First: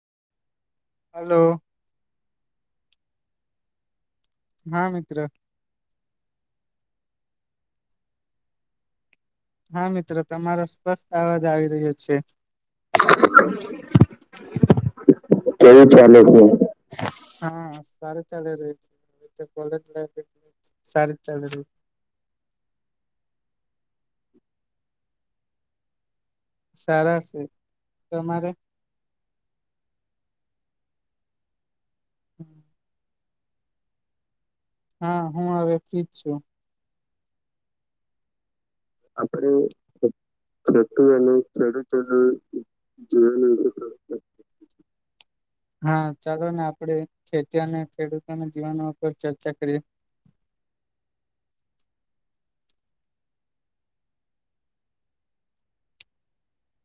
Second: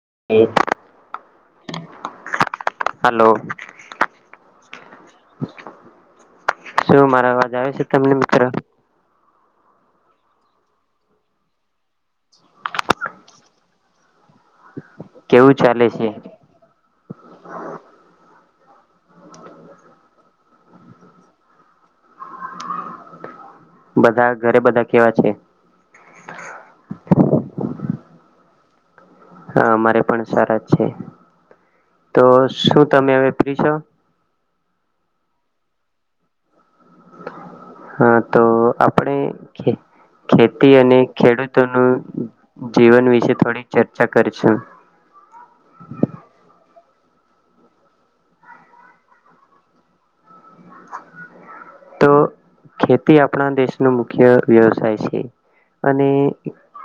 [unintelligible] Hello. Hello. હા મિત્ર. શું મારા અવાજ આવે છે તમને મિત્ર? હા મિત્રો તમારો સ્પષ્ટ અવાજ આવી રહ્યો છે. કેવું ચાલે છે? ચાલી રહ્યું છે [unintelligible] સારૂ ચાલી રહ્યું છે. બધા ઘરે બધા કેવા છે? સારા છે તમારે હા અમારે પણ સારા છે તો શું તમે હવે. [unintelligible] હા હું હવે ફ્રીજ છું. હા તો આપણે કે ખેતી અને ખેડૂતોનું જીવન વિશે થોડી ચર્ચા વિશે કરશું. [inaudible] હા ચાલો ને આપડે ખેતી અને ખેડૂતોના જીવાનો ઉપર ચર્ચા કરી. તો ખેતી આપણા દેશ ન મુખ્ય વ્યવસાય છે. અને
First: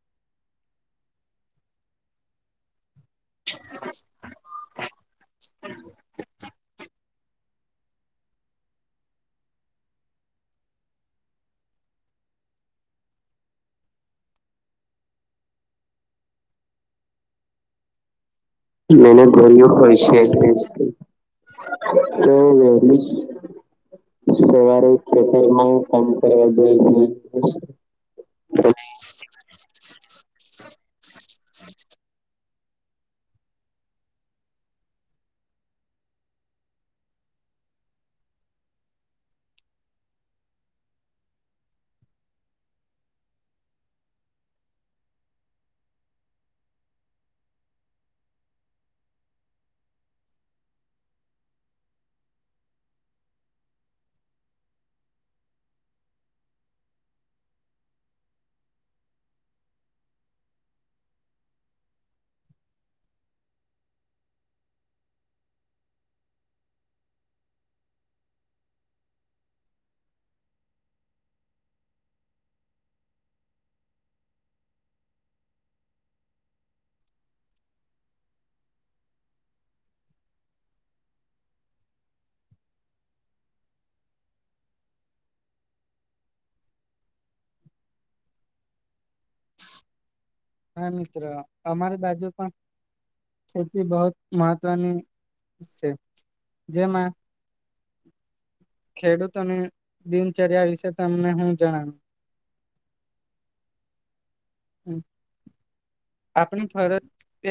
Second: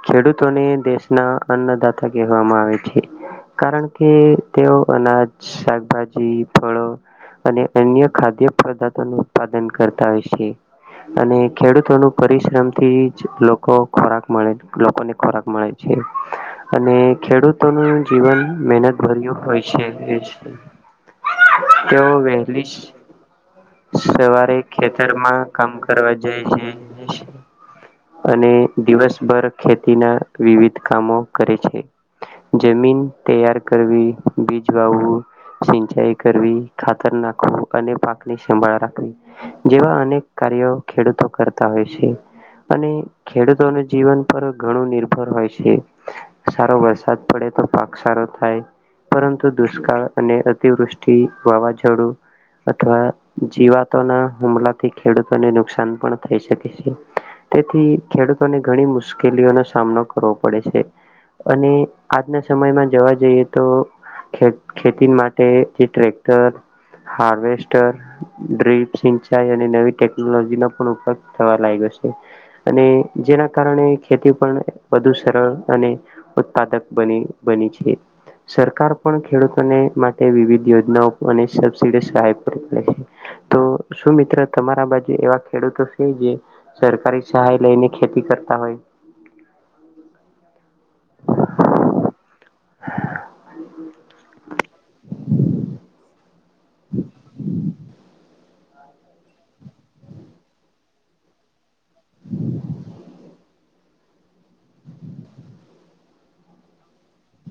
ખેડૂતોને દેશના અન્નદાતા કહેવામાં આવે છે. કારણ કે તેઓ અનાજ શાકભાજી ફળો અને અન્ય ખાદ્ય પદાર્થો ન ઉત્પાદન કરતા હોય છે. અને ખેડૂતો ન પરિશ્રમથી જ લોકો ખોરાક મળે લોકોને ખોરાક મળે છે. અને ખેડૂતોનું જીવન મહેનત ભર્યું હોય છે એ તેઓ વહેલી જ સવારે ખેતરમાં કામ કરવા જાય છે. અને દિવસભર ખેતીના વિવિધ કામો કરે છે. જમીન તૈયાર કરવી બીજ વાવવું. સિંચાઈ કરવી ખાતર નાખવું અને પાક ની સંભાળ રાખવી જેવા અનેક કાર્યો ખેડૂતો કરતા હોય છે. અને ખેડૂતોના જીવન પર ઘણું નિર્ભર હોય છે સારો વરસાદ પડે. પાક સારો થાય પરંતુ દુષ્કાળ અને અતિવૃષ્ટિ વાવાઝોડું અથવા જીવાતોના હુમલા થી ખેડૂતોને નુકસાન પણ થઈ શકે છે. તેથી ખેડૂતોને ઘણી મુશ્કેલીઓનો સામનો કરવો પડે છે. અને આજના સમયમાં જવા જઈએ તો ખે-ખેતી માટે જે ટ્રેક્ટર હાર્વેસ્ટર ડ્રિપ સિંચાઈ અને નવી ટેકનોલોજી ન પણ ઉપયોગ થવા લાગ્યો છે અને જેના કારણે ખેતી પણ વધુ સરળ અને ઉત્પાદક બની બની છે. સરકાર પણ ખેડૂતોને માટે વિવિધ યોજનાઓ અને સબસીડી સહાય [unintelligible] તો શું મિત્ર તમારા બાજુ એવા ખેડૂતો છે. જે સરકારી સહાય લઈને ખેતી કરતા હોય. [inaudible] હા મિત્ર અમારી બાજુ ખેતી બહ મહત્વની છે. જેમાં ખેડૂતોની દિનચર્યા વિશે તમને હું જણાવ્યું હમ. આપણી ફરજ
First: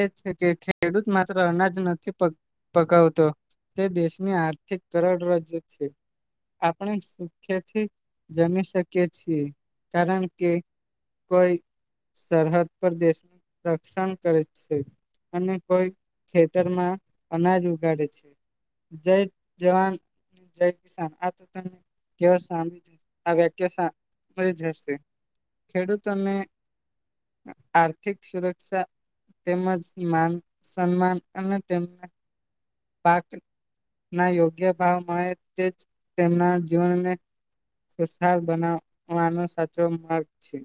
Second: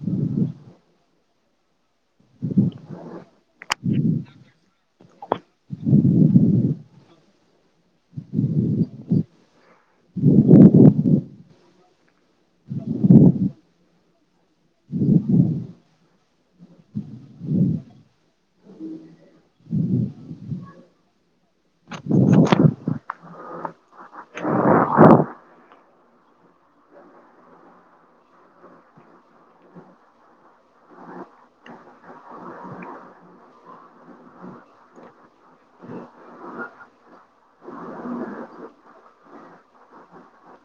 એ છે કે ખેડૂત માત્ર અનાજ ન પગાવતો તે દેશની આર્થિક કરડ રાજ્યો છે આપણે સુખેથી જમી શકી છીએ કારણ કે કોઈ સરહદ પર દેશની રક્ષણ કરે છે. અને કોઈ ખેતરમાં અનાજ ઉગાડે છે. જય જવાન જ કશાન આ તો તને કે સાંભી આ વ્યાખ્યા [unintelligible] મળી જશે ખેડૂતોને આર્થિક સુરક્ષા તેમજ માન સન્માન અને તેમને પાક ના યોગ્ય ભાવ મળે તેજ તેમના જીવનને ખશાલ બનાવવાનો સાચો માર્ગ છે.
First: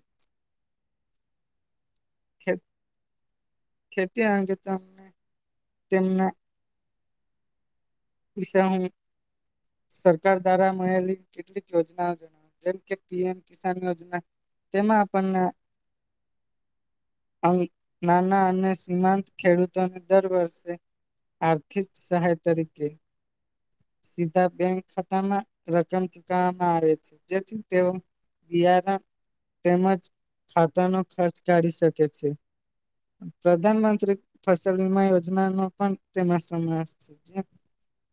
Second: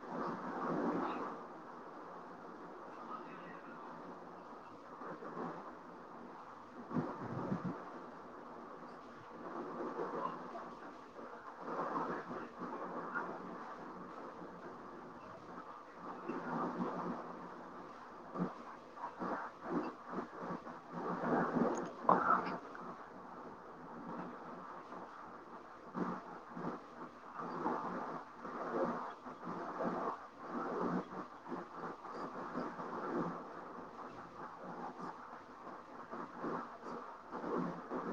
ખ ખેતી અંગે તેમને તેમને પૈસાસા હ સરકાર દ્વારા મળેલી કેટલીક યોજનાઓ જણાવ જેમ કે પીએમ કિસાન યોજના તેમાં આપને [inaudible] અ નાના અને સીમાંત ખેડૂતોને દર વર્ષે આર્થિક સહાય તરીકે સીધા બેંક ખાતામાં રકમ ચૂટવામાં આવે છે જેથી તેઓ બયારણ તેમજ ખાતાનો ખર્ચ કાઢી શકે છે. પ્રધાનમંત્રી ફસલ વીમા યોજના નો પણ તેમાં સમાવેશ છે.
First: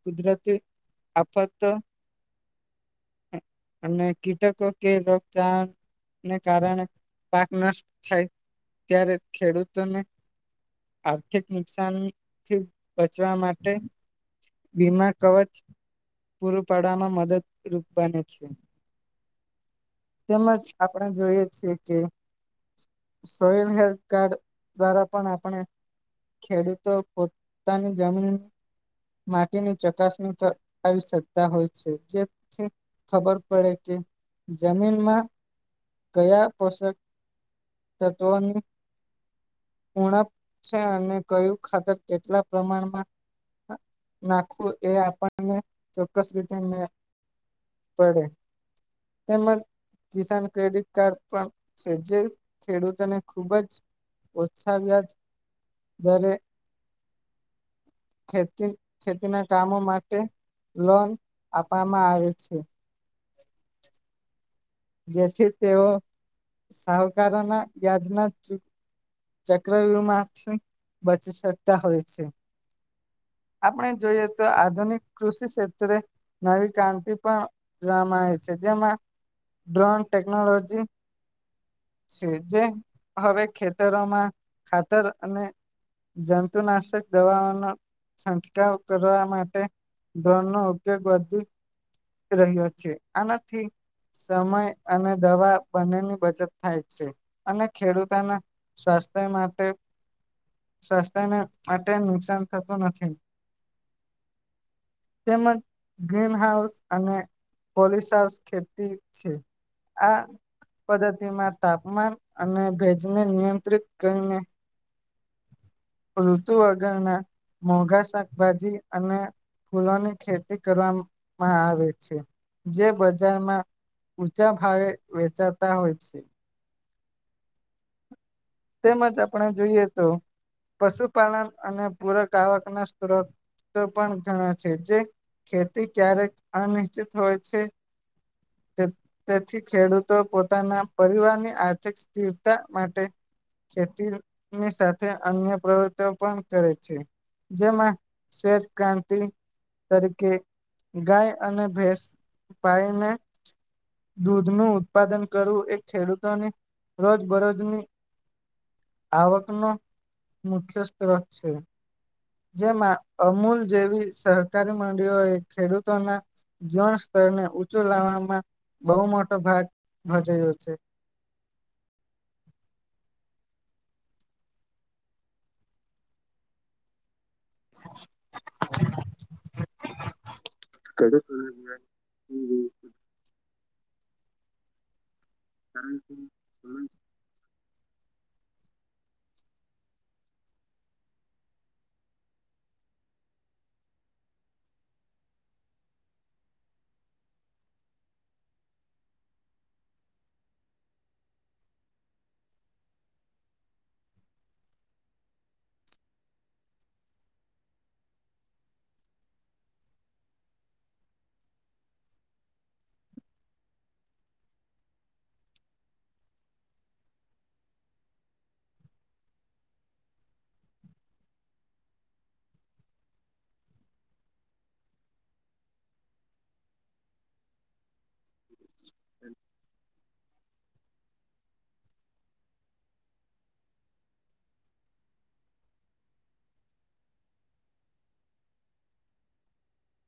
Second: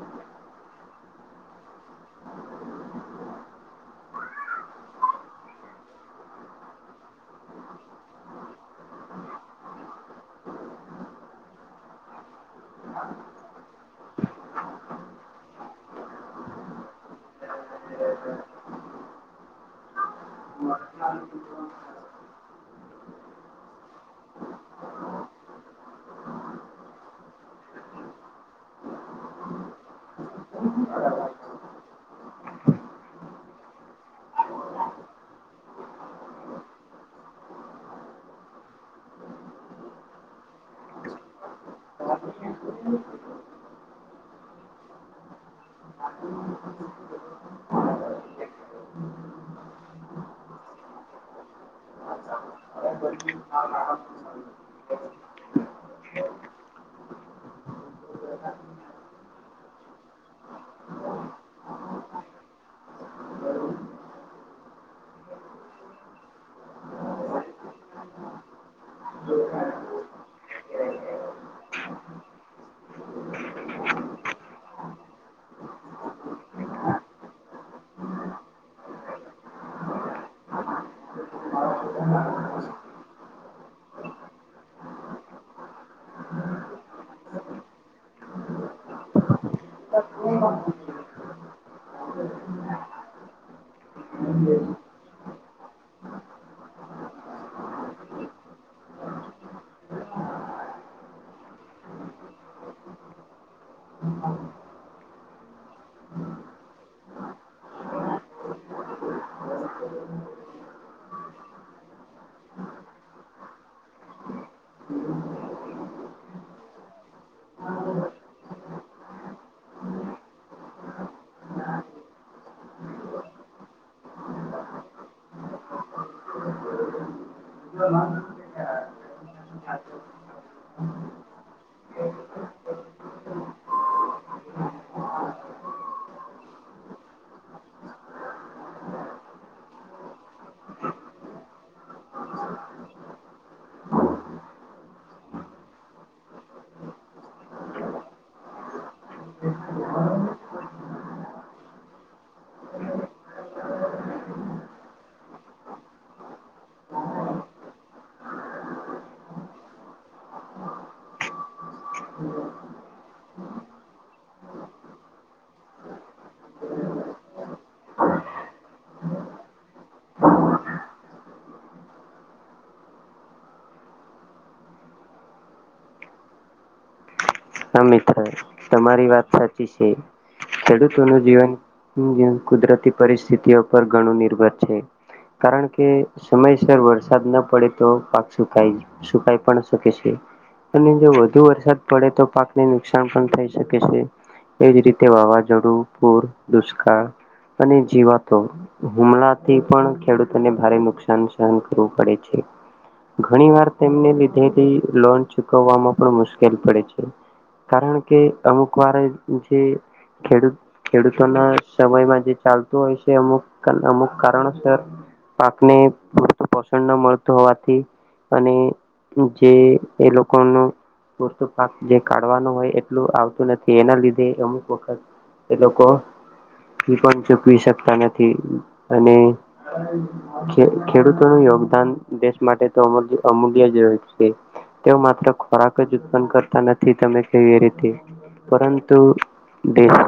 કુદરતી આફત અને કીટકો કે રોગચણ ને કારણે પાક નષ્ટ થાય ત્યારે ખેડૂતોને આર્થિક નુકસાનથી બચવા માટે બીમા કવચ પૂરું પાડવામાં મદદરૂપ બને છે. તેમજ આપણે જોઈએ છીએ કે સોયન હેલ્થ કાર્ડ દ્વારા પણ આપણે ખેડૂતો પોતાની જમીન માટીની ચકાસણી આવી શકતા હોય છે જેથી ખબર પડે કે જમીનમાં કયા પોષક તત્વની ઉણપ છે અને કયું ખાતર કેટલા પ્રમાણમાં નાખવું એ આપણને ચોક્કસ રીતે મે પડે. તેમજ કિસાન ક્રેડિટ કાર્ડ પણ છે જે ખેડૂતોને ખૂબ જ ઓછા વ્યાજ જ્યારે ખેતી ખેતીના કામો માટે લોન આપવામાં આવે છે બરોબર જેથી તેઓ સહકારોના યાદના ચક્રવ્યુહમાંથી બચી શકતા હોય છે આપણે જોઈએ તો આધુનિક કૃષિ ક્ષેત્રે નવી ક્રાંતિ પણ ઉવામાં આવે છે જેમાં ડ્રોન ટેકનોલોજી છે જે હવે ખેતરોમાં ખાતર અને જંતુનાશક દવાઓનો છંટકાવ કરવા માટે ધોન ન ઓ એક વાી રહ્યો છે આ નથી સમય અને દવા બંનેની બચત થાય છે, અને ખેડૂતોના સ્થાનિક માટે સ્વાસ્થ્યને માટે નુકસાન થતું નથી. તેમ ગ્રીન હાઉસ અને પોલીસ ખેતી છે, આ પદ્ધતિમાં તાપમાન અને ભેજને નિયંત્રિત કરીને ઋતુ વગરના મોઘા શાકભાજી અને ફૂલોની ખેતી કરવામાં આવે છે, જે બજારમાં ઊંચા ભાવ વેચાતા હોય છે. હા તેમજ આપણે જોઈએ તો પશુપાલન અને પૂરક આવક ના સ્ત્રોત પણ ઘણા છે, જે ખેતી ક્યારેક અનિશ્ચિત હોય છે. તેથી ખેડૂતો પોતાના પરિવારની આર્થિક સ્થિરતા માટે ખેતીની સાથે અન્ય પ્રવૃતિઓ પણ કરે છે. જેમાં શેર ક્રાંતિ તરીકે ગાય અને ભેંસ પાયને દૂધ ન ઉત્પાદન કરવું એ ખેડૂતોને રોજબરોજની આવકનો મુખ્ય સ્ત્રોત છે. જેમાં અમૂલ જેવી સહકારી મંડળીઓ એ ખેડૂતોના જીવન સ્તરને ઊંચું લાવવામાં બહુ મોટો ભાગ ભજ્યો છે. [unintelligible] હા મિત્ર તમારી વાત સાચી છે. ખેડૂતો ન ખેડૂતોને જીવન કુદરતી પરિસ્થિતિઓ પર ઘણું નિર્ભર છે, કારણ કે સમયસર વરસાદ ન પડે. તો પાક સુકાય સુકાય પણ શકે છે, અને જો વધુ વરસાદ પડે તો પાકને નુકસાન પણ થઈ શકે છે. એજ રીતે વાવાઝોડું, પૂર, દુષ્કાળ અને જીવાતો હુમલાથી પણ ખેડૂતોને ભારે નુકસાન સહન કરવું પડે છે. ઘણી વાર તેમને લીધેથી લોન ચૂકવવામાં પણ મુશ્કેલ પડે છે. કારણ કે અમુક વાર જે ખેડૂત ખેડૂતોના સમયમાં જે ચાલતું હોય છે, અમુક અમુક કારણોસર પાકને પણ પસંદ ન મળતું હોવાથી. અને જે એ લોકો ન પાક જે કાઢવાનું હોય એટલું આવતું નથી, એના લીધે અમુક વખત એ લોકો એ પણ ચૂકવી શકતા નથી, અને ખેડૂતોનું યોગદાન દેશ માટે તો અ અમૂલ્ય જ છે. તેઓ માત્ર ખોરાક જ ઉત્પન્ કર નથી તમે કેવી રીતે પરંતુ દેશ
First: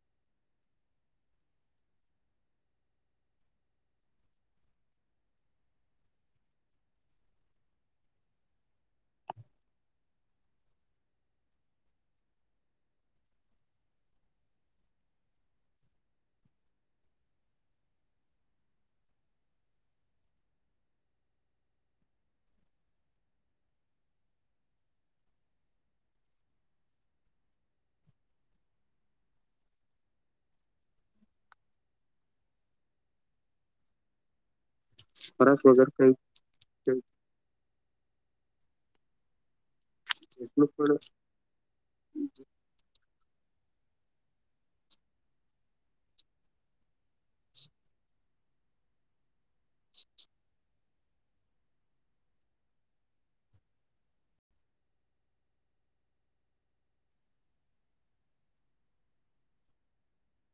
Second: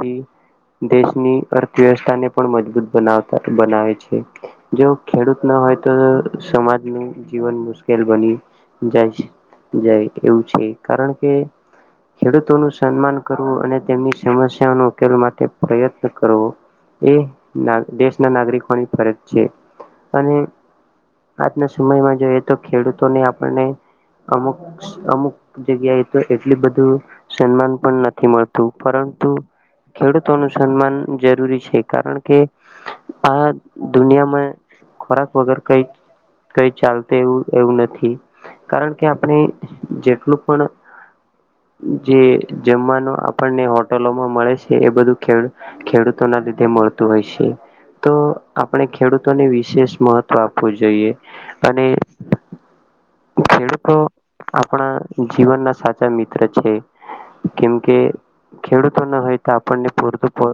દેશની અર્થવ્યવસ્થાને પણ મજબૂત બનાવતા બનાવે છે, જો ખેડૂતના હોય તો સમાજનું જીવન મુશ્કેલ બની જાય છે. જાય એવું છે, કારણ કે ખેડૂતો ન સન્માન કરવું અને તેમની સમસ્યાનો ઉકેલ માટે પ્રયત્ન કરવો. એ દેશના નાગરિકોની ફરજ છે, અને આજના સમયમાં જોઈએ તો ખેડૂતોને આપણને અમુક અમુક જગ્યા તો એટલ બધું સન્માન પણ નથી મળતું પરંતુ ખેડૂતોનું સન્માન જરૂરી છે, કારણ કે આ દુનિયામાં ખોરાક વગર કંઈ કંઈ ચાલશે એવું એવું નથી. કારણ કે આપણે જેટલું પણ જે જમવાનો આપણને હોટલોમાં મળે છે એ બધું ખેડુ ખેડૂતોના લીધે મળતું હોય છે. તો આપણે ખેડૂતોને વિશેષ મહત્વ આપવું જોઈએ અને ખેડૂતો આપણા જીવનના સાચા મિત્ર છે. કેમ કે ખેડૂતો ના હોય તો આપણને પૂરતું ભો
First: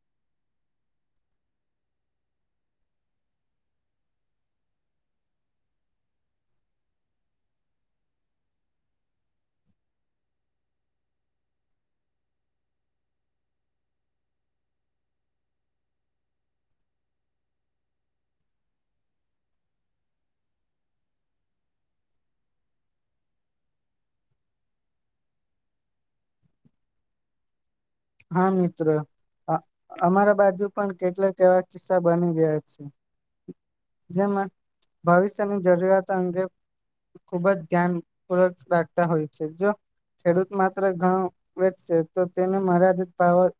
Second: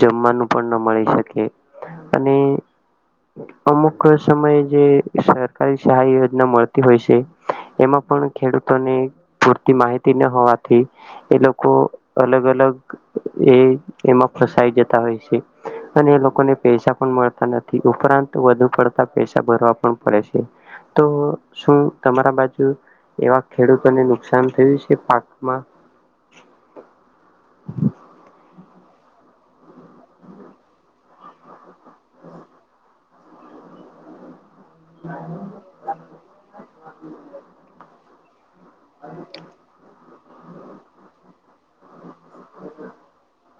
જમવાનું પણ ન મળી શકે. અને અમુક સમયે જે સરકારી સહાય યોજના મળ તી હોય છે. એમાં પણ ખેડૂતોને પૂરતી માહિતી ન હોવાથી એ લોકો અલગ અલગ અલગ એ એમાં ફસાઈ જતા હોય છે. અને એ લોકોને પૈસા પણ મળતા નથી ઉપરાંત વધુ પડતા પૈસા ભરવા પણ પડે છે. તો શું તમારા બાજુ એવા ખેડૂતોને નુકસાન થયું છે પાકમાં. [inaudible] હા મિત્ર અમારા બાજુ પણ કેટલાક એવા કિસ્સા બની ગયા છે. જેમાં. ભવિષ્યની જરૂરિયાત અંગે ખુબ જ ધ્યાન પૂર્વક રાખતા હોય છે જો ખેડૂત માત્ર ઘઊ વેચશે તો તેને મળ પાવર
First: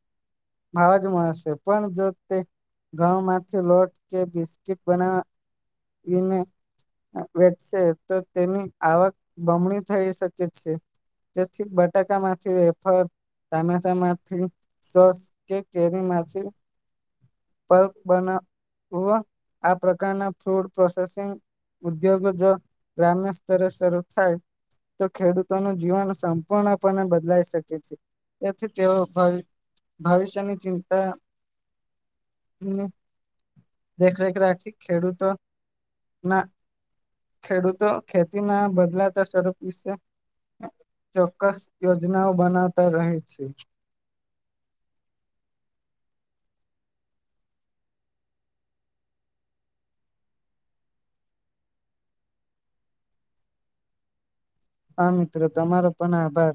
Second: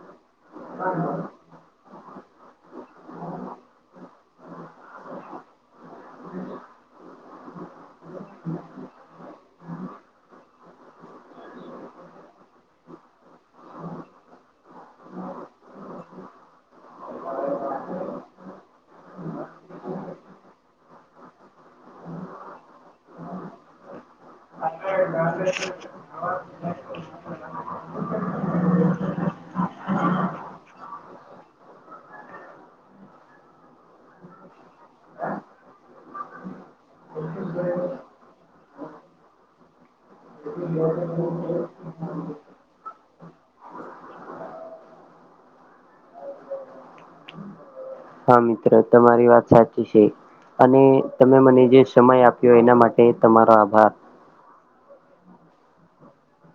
ભાવ જ મણસશે પણ જો તે ઘઉં માટે લોટ કે બિસ્કીટ બનાવે એને વેચશે તો તેની આવક બમણી થઈ શકે છે. તેથી બટાકા માંથી વેફર ટામેટા માં થી સોસ કે કેરીમાંથી પલ્પ બના વા આ પ્રકારના ફૂડ પ્રોસેસિંગ ઉદ્યોગ જો ગ્રામ્ય સ્તરે સરૂ થાય તો ખેડૂતોનું જીવન સંપૂર્ણપણે બદલાઈ શકે છે તેથી તેઓ ભવિષ્યની ચિંતાની દેખરેખ રાખી ખેડૂતો ના ખેડૂતો ખેતીના બદલાતા સ્વરૂપ વિશે ચોક્કસ યોજનાઓ બનાવતા રહે છે. [inaudible] હા મિત્ર તમારી વાત સાચી છે. અને તમે મને જે સમય આપ્યો એના માટે તમારો આભાર હા મિત્રો તમારો પણ આભાર.